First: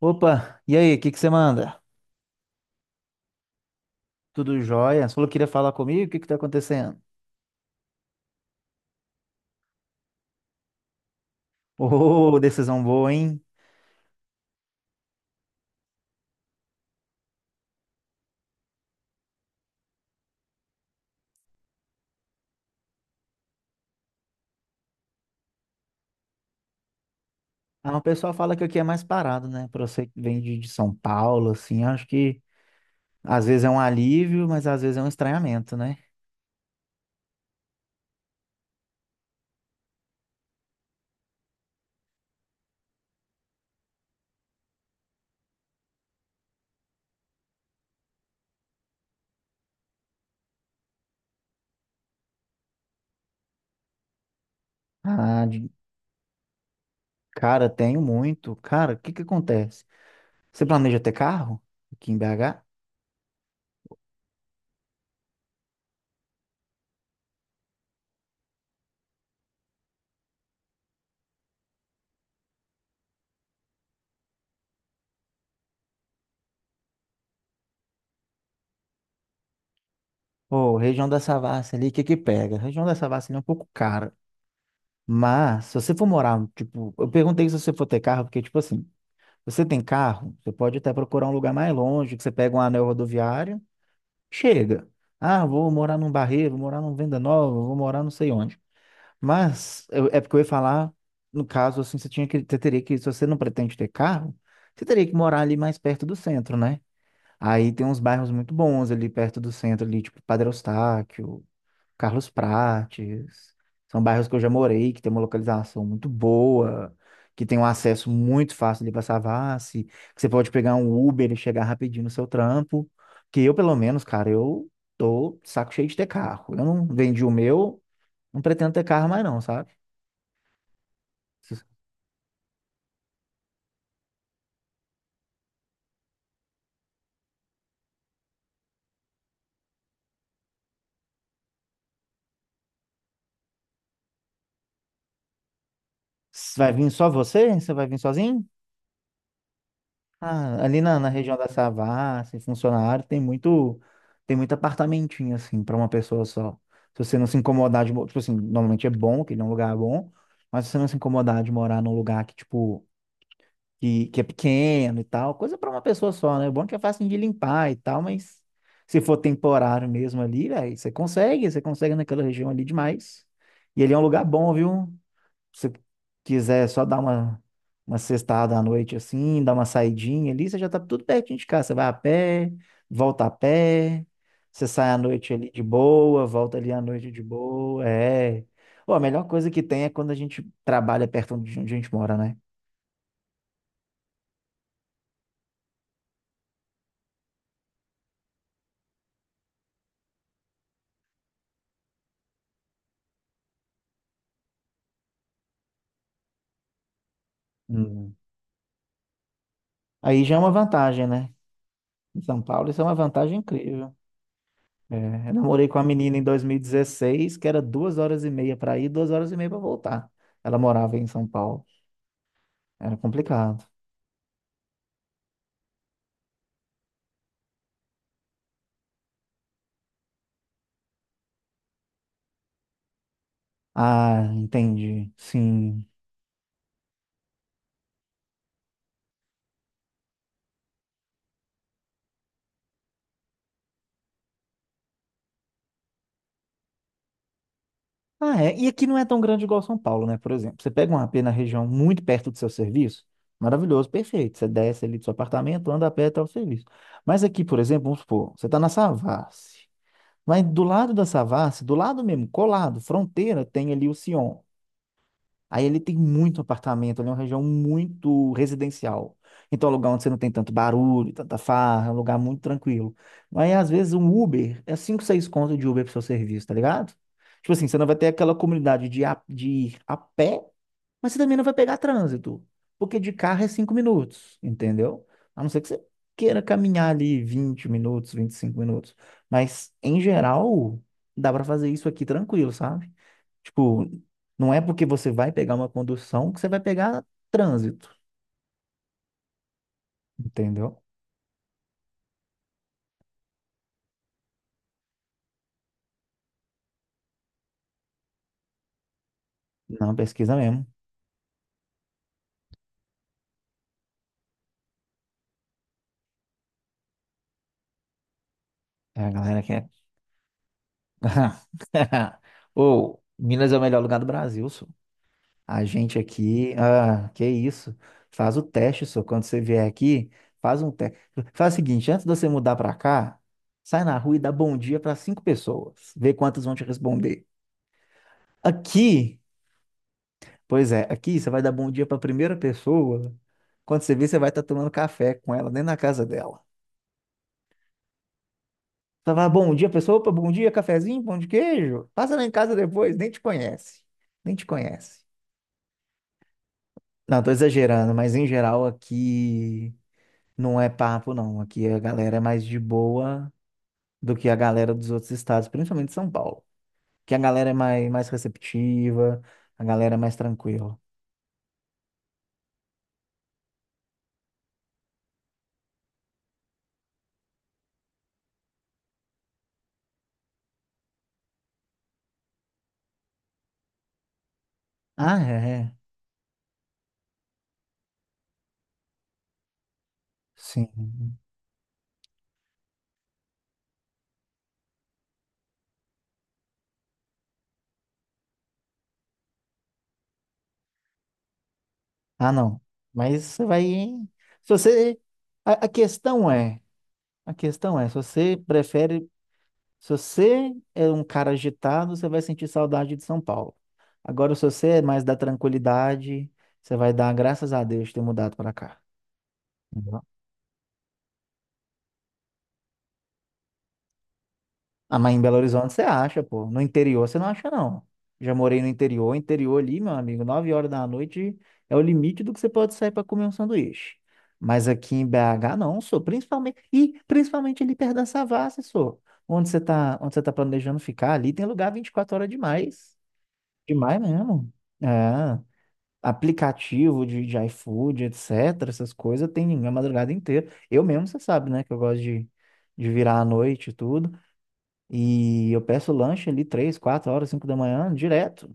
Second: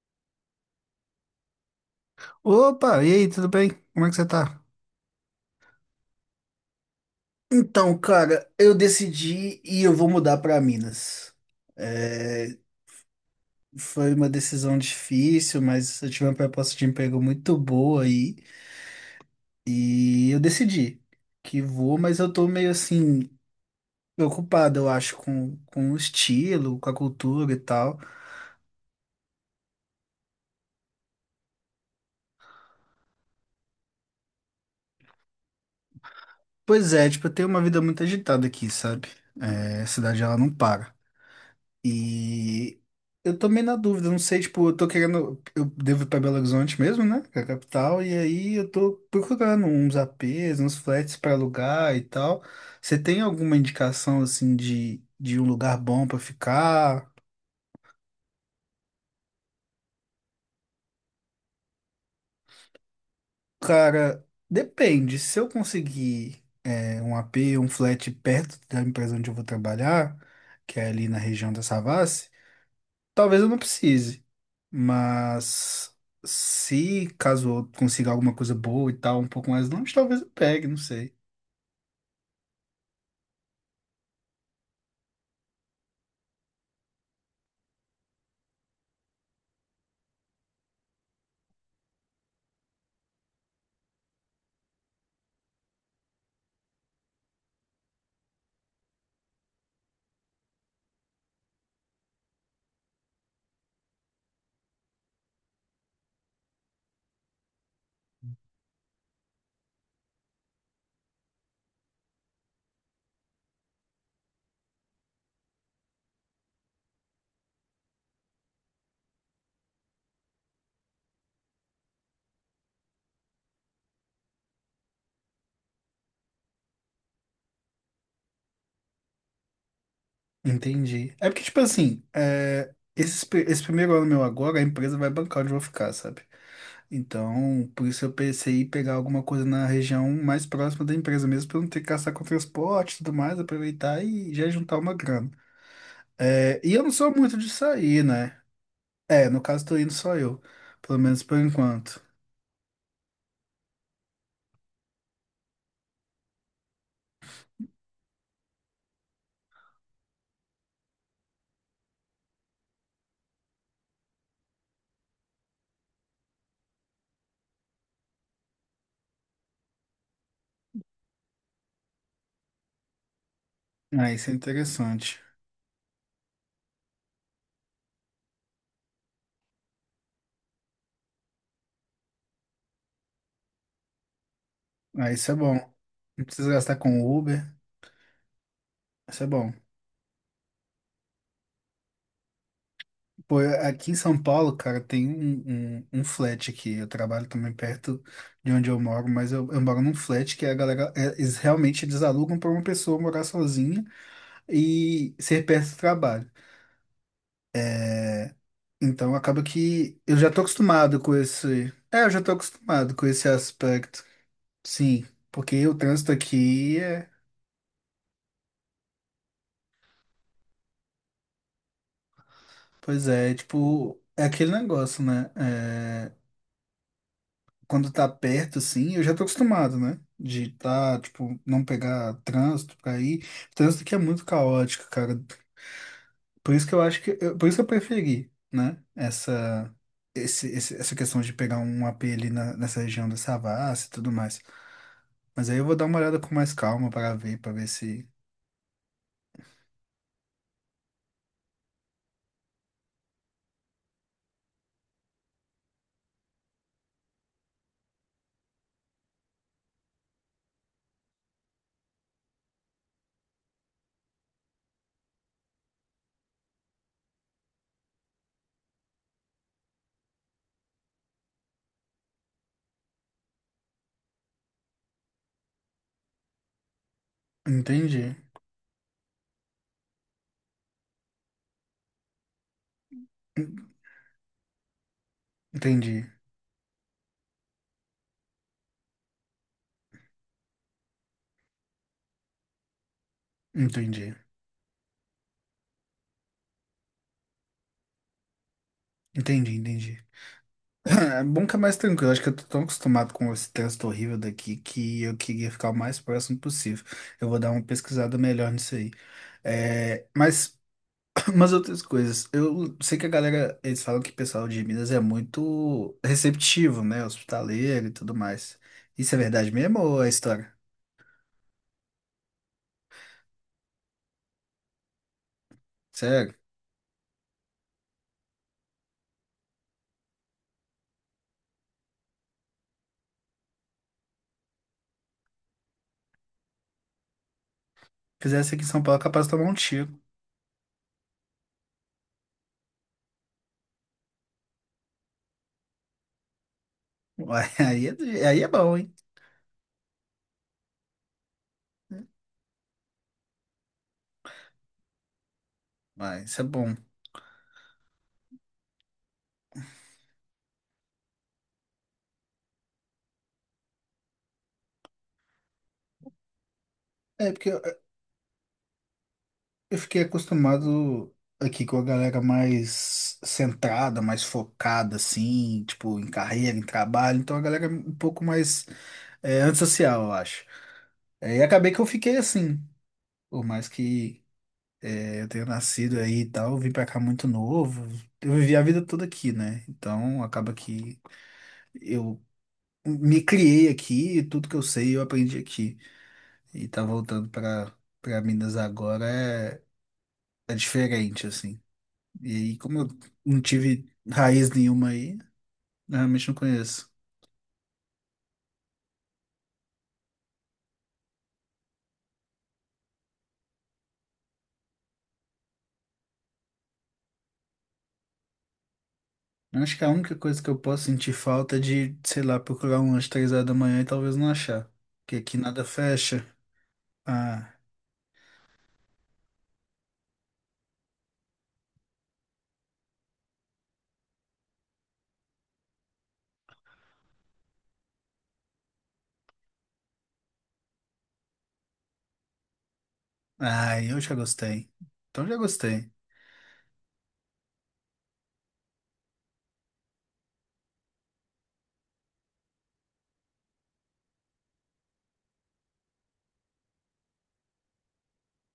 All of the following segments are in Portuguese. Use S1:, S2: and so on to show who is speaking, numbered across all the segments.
S1: Opa, e aí, o que que você manda?
S2: Opa, e aí, tudo bem? Como é que você
S1: Tudo
S2: tá?
S1: jóia? Você falou que queria falar comigo? O que que tá acontecendo?
S2: Então, cara, eu decidi e eu vou mudar para Minas.
S1: Ô,
S2: É,
S1: decisão boa, hein?
S2: foi uma decisão difícil, mas eu tive uma proposta de emprego muito boa aí e eu decidi que vou, mas eu tô meio assim preocupado, eu acho, com o estilo, com a cultura e
S1: Ah,
S2: tal.
S1: o pessoal fala que aqui é mais parado, né? Pra você que vem de São Paulo, assim, acho que às vezes é um alívio, mas às vezes é um estranhamento, né?
S2: Pois é, tipo, eu tenho uma vida muito agitada aqui, sabe? É, a cidade ela não para. E eu também na dúvida, não sei, tipo, eu tô querendo, eu devo ir pra Belo Horizonte mesmo, né, que é a capital, e aí eu tô procurando uns APs, uns flats pra alugar e tal. Você tem alguma indicação, assim, de um
S1: Ah, de-
S2: lugar bom pra ficar?
S1: Cara, tenho muito. Cara, o que que acontece? Você planeja ter carro aqui em BH?
S2: Cara, depende, se eu conseguir é, um AP, um flat perto da empresa onde eu vou trabalhar, que é ali na região da Savassi, talvez eu não precise, mas se caso eu consiga alguma coisa boa e tal, um pouco mais longe, talvez eu pegue,
S1: Pô,
S2: não
S1: região
S2: sei.
S1: da Savassi ali, o que que pega? A região da Savassi ali é um pouco cara. Mas se você for morar, tipo, eu perguntei se você for ter carro, porque, tipo assim, você tem carro? Você pode até procurar um lugar mais longe, que você pega um anel rodoviário, chega. Ah, vou morar num Barreiro, vou morar num Venda Nova, vou morar não sei onde. É porque eu ia falar, no caso, assim, você tinha que, você teria que, se você não pretende ter carro, você teria que morar ali mais perto do centro, né? Aí tem uns bairros muito bons ali perto do centro, ali, tipo Padre Eustáquio, Carlos Prates. São bairros que eu já morei, que tem uma localização muito boa, que tem um acesso muito fácil ali para Savassi, que você pode pegar um Uber e chegar rapidinho no seu trampo. Que eu, pelo menos, cara, eu tô saco cheio de ter carro. Eu não vendi o meu, não pretendo ter carro mais não, sabe?
S2: Entendi. É porque, tipo
S1: Se-
S2: assim, é, esse primeiro ano meu agora, a empresa vai bancar onde eu vou ficar, sabe? Então, por isso eu pensei em pegar alguma coisa na região mais próxima da empresa mesmo, pra eu não ter que gastar com transporte e tudo mais, aproveitar e já juntar uma grana.
S1: se
S2: É,
S1: Vai
S2: e eu
S1: vir
S2: não
S1: só
S2: sou muito
S1: você?
S2: de
S1: Você vai vir
S2: sair, né?
S1: sozinho?
S2: É, no caso, tô indo só eu,
S1: Ah, ali
S2: pelo
S1: na
S2: menos
S1: região
S2: por
S1: da
S2: enquanto.
S1: Savassi, e Funcionário, tem muito apartamentinho, assim, para uma pessoa só. Se você não se incomodar de... mo- Tipo assim, normalmente é bom, que ele é um lugar bom, mas se você não se incomodar de morar num lugar que, tipo, que é pequeno e tal, coisa para uma pessoa só, né? O bom é que é fácil de limpar e tal, mas se for temporário mesmo ali, velho, você consegue naquela região ali demais. E ele é um
S2: Ah,
S1: lugar
S2: isso é
S1: bom, viu?
S2: interessante.
S1: Você quiser só dar uma sextada à noite assim, dar uma saidinha ali, você já tá tudo pertinho de casa. Você vai a pé, volta a pé, você sai à
S2: Ah, isso
S1: noite
S2: é
S1: ali
S2: bom.
S1: de
S2: Não
S1: boa,
S2: precisa
S1: volta ali
S2: gastar
S1: à
S2: com
S1: noite de
S2: Uber.
S1: boa. É. Pô, a
S2: Isso
S1: melhor
S2: é
S1: coisa
S2: bom.
S1: que tem é quando a gente trabalha perto de onde a gente mora, né?
S2: Pô, aqui em São Paulo, cara, tem um flat aqui. Eu trabalho também perto de onde eu moro, mas eu moro num flat que a galera, é, eles, realmente eles alugam para uma pessoa morar sozinha e ser perto do trabalho.
S1: Hum.
S2: É, então acaba que eu
S1: Aí
S2: já
S1: já é
S2: tô
S1: uma
S2: acostumado
S1: vantagem,
S2: com
S1: né?
S2: esse. É, eu
S1: Em
S2: já tô
S1: São Paulo, isso é uma
S2: acostumado com esse
S1: vantagem incrível.
S2: aspecto. Sim,
S1: É, eu
S2: porque
S1: namorei
S2: o
S1: com uma
S2: trânsito
S1: menina em
S2: aqui é.
S1: 2016 que era 2 horas e meia para ir, 2 horas e meia para voltar. Ela morava em São Paulo. Era
S2: Pois é,
S1: complicado.
S2: tipo, é aquele negócio, né? É, quando tá perto, assim, eu já tô acostumado, né? De tá, tipo, não pegar trânsito pra ir. Trânsito que é
S1: Ah,
S2: muito caótico,
S1: entendi.
S2: cara.
S1: Sim.
S2: Por isso que eu preferi, né? Essa questão de pegar um AP nessa região da Savassi e tudo mais. Mas aí eu vou dar uma olhada com mais calma para ver se.
S1: Ah, é. E aqui não é tão grande igual São Paulo, né? Por exemplo, você pega um AP na região muito perto do seu serviço, maravilhoso, perfeito. Você desce ali do seu apartamento, anda a pé até o serviço. Mas aqui, por exemplo, vamos supor, você está na Savassi. Mas do lado da Savassi, do lado mesmo, colado, fronteira, tem ali o Sion. Aí ele tem muito apartamento, ali é uma região muito residencial. Então é um lugar onde você não tem tanto barulho, tanta farra, é um lugar muito tranquilo. Mas às vezes um Uber é 5, 6 contas de Uber pro seu serviço, tá ligado? Tipo assim, você não vai
S2: Entendi.
S1: ter aquela comunidade de ir a pé, mas você também não vai pegar trânsito, porque de carro é
S2: En-
S1: 5 minutos, entendeu? A não ser que você
S2: Entendi.
S1: queira caminhar ali 20 minutos, 25 minutos. Mas em geral, dá pra fazer isso aqui tranquilo, sabe? Tipo,
S2: Entendi.
S1: não é porque você vai pegar uma condução que você vai pegar trânsito,
S2: Entendi.
S1: entendeu?
S2: É bom que é mais tranquilo. Acho que eu tô tão acostumado com esse texto horrível daqui que eu queria ficar o mais próximo possível. Eu vou dar uma pesquisada melhor nisso aí.
S1: Não, é
S2: É,
S1: pesquisa
S2: mas
S1: mesmo.
S2: umas outras coisas. Eu sei que a galera, eles falam que o pessoal de Minas é muito receptivo, né? Hospitaleiro e tudo mais.
S1: É a
S2: Isso é
S1: galera
S2: verdade
S1: que é.
S2: mesmo ou é história?
S1: Ô, Minas é o melhor lugar do Brasil, só. A gente
S2: Sério?
S1: aqui, ah, que isso. Faz o teste, só. Quando você vier aqui, faz um teste. Faz o seguinte, antes de você mudar pra cá, sai na rua e dá bom dia pra cinco pessoas. Vê quantas vão te responder.
S2: Fizesse aqui em São Paulo, é
S1: Aqui,
S2: capaz de tomar um tiro.
S1: pois é, aqui você vai dar bom dia para a primeira pessoa. Quando você vê, você vai estar tomando café com ela dentro da casa dela.
S2: Uai, aí é bom, hein?
S1: Você vai, bom dia, pessoa, opa, bom dia, cafezinho, pão de queijo. Passa lá em casa depois, nem te conhece. Nem te conhece.
S2: Mas isso é bom.
S1: Não, tô exagerando, mas em geral aqui não é papo, não. Aqui a galera é mais de boa do que a galera dos outros estados, principalmente São Paulo. Que a
S2: É, porque
S1: galera é
S2: eu
S1: mais, mais receptiva, a
S2: eu
S1: galera é
S2: fiquei
S1: mais tranquila.
S2: acostumado aqui com a galera mais centrada, mais focada, assim, tipo, em carreira, em trabalho. Então a galera é um pouco mais é, antissocial, eu acho. É, e acabei que eu fiquei assim, por mais que
S1: Ah,
S2: é, eu tenha
S1: é, é.
S2: nascido aí e tal, eu vim pra cá muito novo. Eu vivi a vida toda aqui, né? Então acaba que
S1: Sim.
S2: eu me criei aqui, e tudo que eu sei eu aprendi aqui. E tá voltando pra Minas agora é, é diferente, assim. E
S1: Ah,
S2: aí,
S1: não.
S2: como eu
S1: Mas
S2: não
S1: você vai.
S2: tive
S1: Se
S2: raiz nenhuma
S1: você.
S2: aí,
S1: A
S2: eu realmente
S1: questão
S2: não
S1: é.
S2: conheço.
S1: A questão é, se você prefere. Se você é um cara agitado, você vai sentir saudade de São Paulo. Agora, se você é mais da tranquilidade, você vai dar graças a Deus de ter mudado para cá.
S2: Eu acho que a única coisa que eu posso sentir falta é de, sei lá, procurar um lanche 3 horas da manhã e talvez não achar.
S1: Ah, mas
S2: Porque
S1: em Belo
S2: aqui nada
S1: Horizonte você acha,
S2: fecha.
S1: pô. No interior você não acha,
S2: Ah,
S1: não. Já morei no interior, interior ali, meu amigo, 9 horas da noite é o limite do que você pode sair para comer um sanduíche. Mas aqui em BH não, sou principalmente e principalmente ali perto da Savassi, sou. Onde você tá planejando ficar ali, tem lugar 24 horas demais.
S2: ai,
S1: Demais
S2: eu já
S1: mesmo.
S2: gostei. Então já
S1: É.
S2: gostei.
S1: Aplicativo de iFood, etc. Essas coisas tem a madrugada inteira. Eu mesmo, você sabe, né, que eu gosto de virar à noite e tudo. E eu peço lanche ali três, 4 horas, 5 da manhã, direto.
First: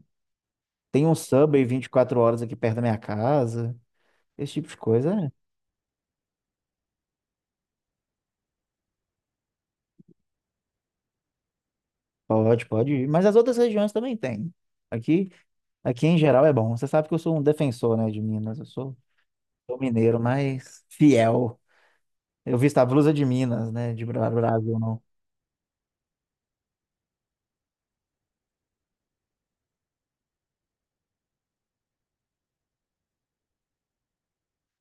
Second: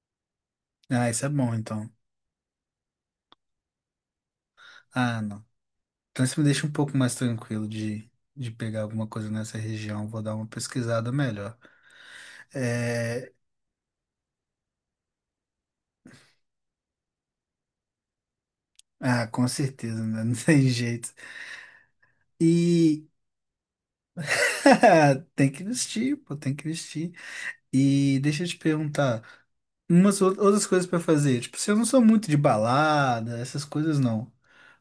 S1: Tem
S2: Ah,
S1: um
S2: isso é bom
S1: Subway vinte e
S2: então.
S1: quatro horas aqui perto da minha casa. Esse tipo de coisa,
S2: Ah,
S1: é.
S2: não. Então isso me deixa um pouco mais tranquilo de pegar alguma coisa nessa região. Vou dar uma pesquisada melhor.
S1: Pode, pode ir. Mas
S2: É...
S1: as outras regiões também tem. Aqui, aqui em geral é bom. Você sabe que eu sou um defensor, né, de Minas. Eu sou,
S2: Ah, com
S1: sou
S2: certeza,
S1: mineiro,
S2: né? Não tem
S1: mas
S2: jeito.
S1: fiel. Eu visto a
S2: E
S1: blusa de Minas, né, de Brasil, não.
S2: tem que vestir, pô, tem que vestir. E deixa eu te perguntar, umas outras coisas pra fazer. Tipo, se eu não sou muito de balada, essas coisas não.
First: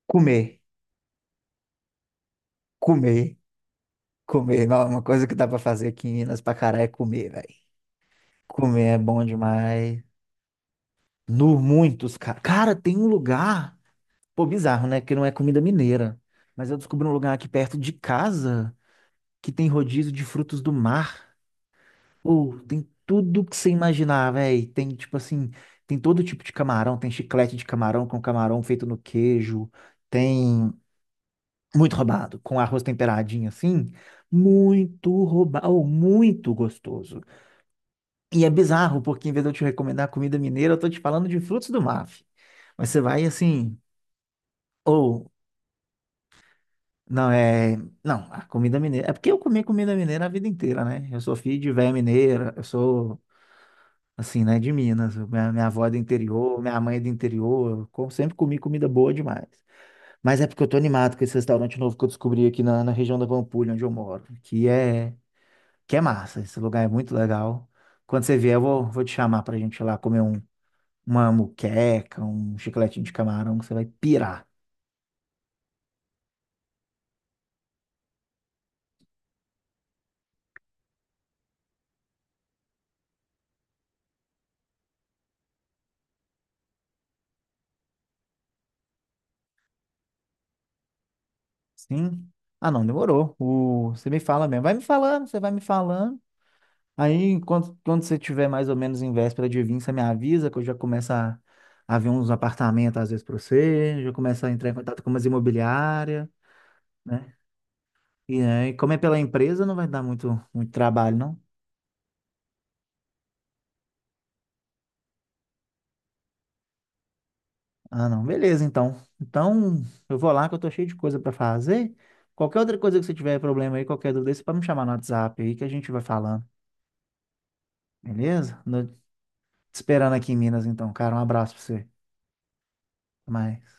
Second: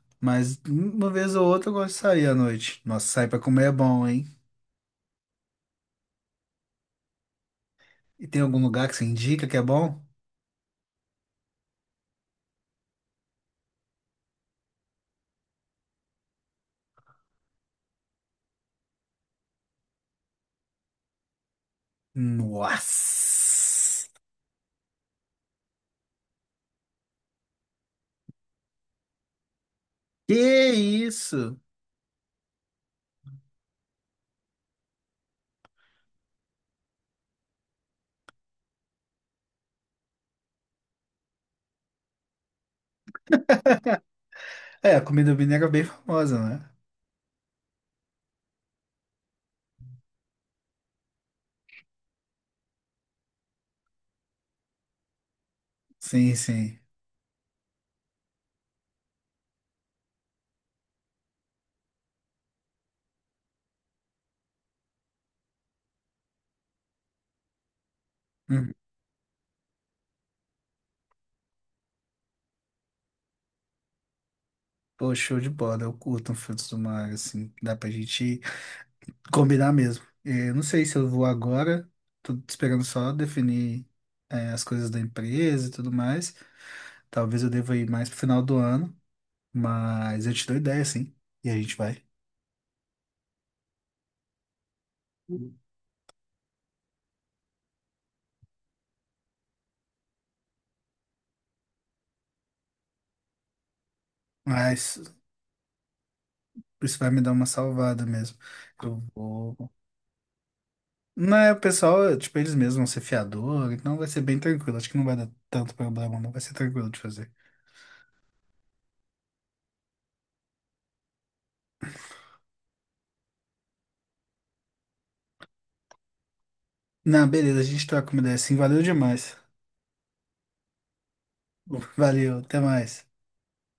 S1: Comer,
S2: Mas uma vez ou outra eu gosto de sair à noite. Nossa, sair
S1: comer,
S2: pra comer é bom, hein?
S1: comer. Não, é uma coisa que dá pra fazer aqui em Minas pra caralho é comer, velho.
S2: E tem algum
S1: Comer
S2: lugar que
S1: é
S2: você
S1: bom
S2: indica que é
S1: demais.
S2: bom?
S1: No muitos, cara. Cara, tem um lugar. Pô, bizarro, né? Que não é comida mineira. Mas eu descobri um lugar aqui perto de casa que tem rodízio de frutos do mar. Pô, tem tudo que você
S2: Nossa!
S1: imaginar, velho. Tem, tipo assim, tem todo tipo de camarão. Tem chiclete de camarão com camarão feito no queijo.
S2: Que
S1: Tem
S2: isso?
S1: muito roubado, com arroz temperadinho assim. Muito roubado, muito gostoso. E é bizarro, porque em vez de eu te recomendar comida mineira, eu tô te falando de frutos do mar. Fi. Mas você vai assim.
S2: É, a
S1: Ou
S2: comida mineira é bem famosa, né?
S1: Não, é. Não, a comida mineira. É porque eu comi comida mineira a vida inteira, né? Eu sou filho de véia mineira, eu sou, assim, né, de Minas. Minha avó é do
S2: Sim,
S1: interior,
S2: sim.
S1: minha mãe é do interior. Sempre comi comida boa demais. Mas é porque eu tô animado com esse restaurante novo que eu descobri aqui na região da Pampulha, onde eu moro, que é massa. Esse lugar é muito legal. Quando você vier, eu
S2: Hum.
S1: vou te chamar pra gente ir lá comer uma muqueca, um chicletinho de camarão, que você vai pirar.
S2: Pô, show de bola. Eu curto um frutos do mar, assim. Dá pra gente ir. Combinar mesmo. É, não sei se eu vou agora, tô esperando só definir, é, as coisas da empresa e tudo mais. Talvez eu deva ir mais pro final do ano, mas eu te dou ideia, sim. E a gente vai.
S1: Sim. Ah, não, demorou. O... Você me fala mesmo. Vai me falando, você vai me falando. Aí, quando você tiver mais ou menos em véspera de vir, você me avisa que eu já começo a ver uns apartamentos às vezes para você, já começo a entrar em
S2: Mas
S1: contato com umas imobiliárias,
S2: isso vai me dar
S1: né?
S2: uma salvada mesmo.
S1: E aí, como é
S2: Eu
S1: pela empresa,
S2: vou.
S1: não vai dar muito, muito trabalho,
S2: Não
S1: não?
S2: é, o pessoal, tipo, eles mesmos vão ser fiador, então vai ser bem tranquilo. Acho que não vai dar tanto problema, não vai ser tranquilo de fazer.
S1: Ah, não. Beleza, então. Então, eu vou lá que eu tô cheio de coisa para fazer. Qualquer outra coisa que você tiver problema aí, qualquer dúvida, você pode me chamar no WhatsApp aí que a gente vai falando,
S2: Não, beleza, a gente troca uma ideia assim.
S1: beleza?
S2: Valeu
S1: No-
S2: demais.
S1: Te esperando aqui em Minas, então, cara. Um abraço pra você.
S2: Valeu, até mais.
S1: Até mais.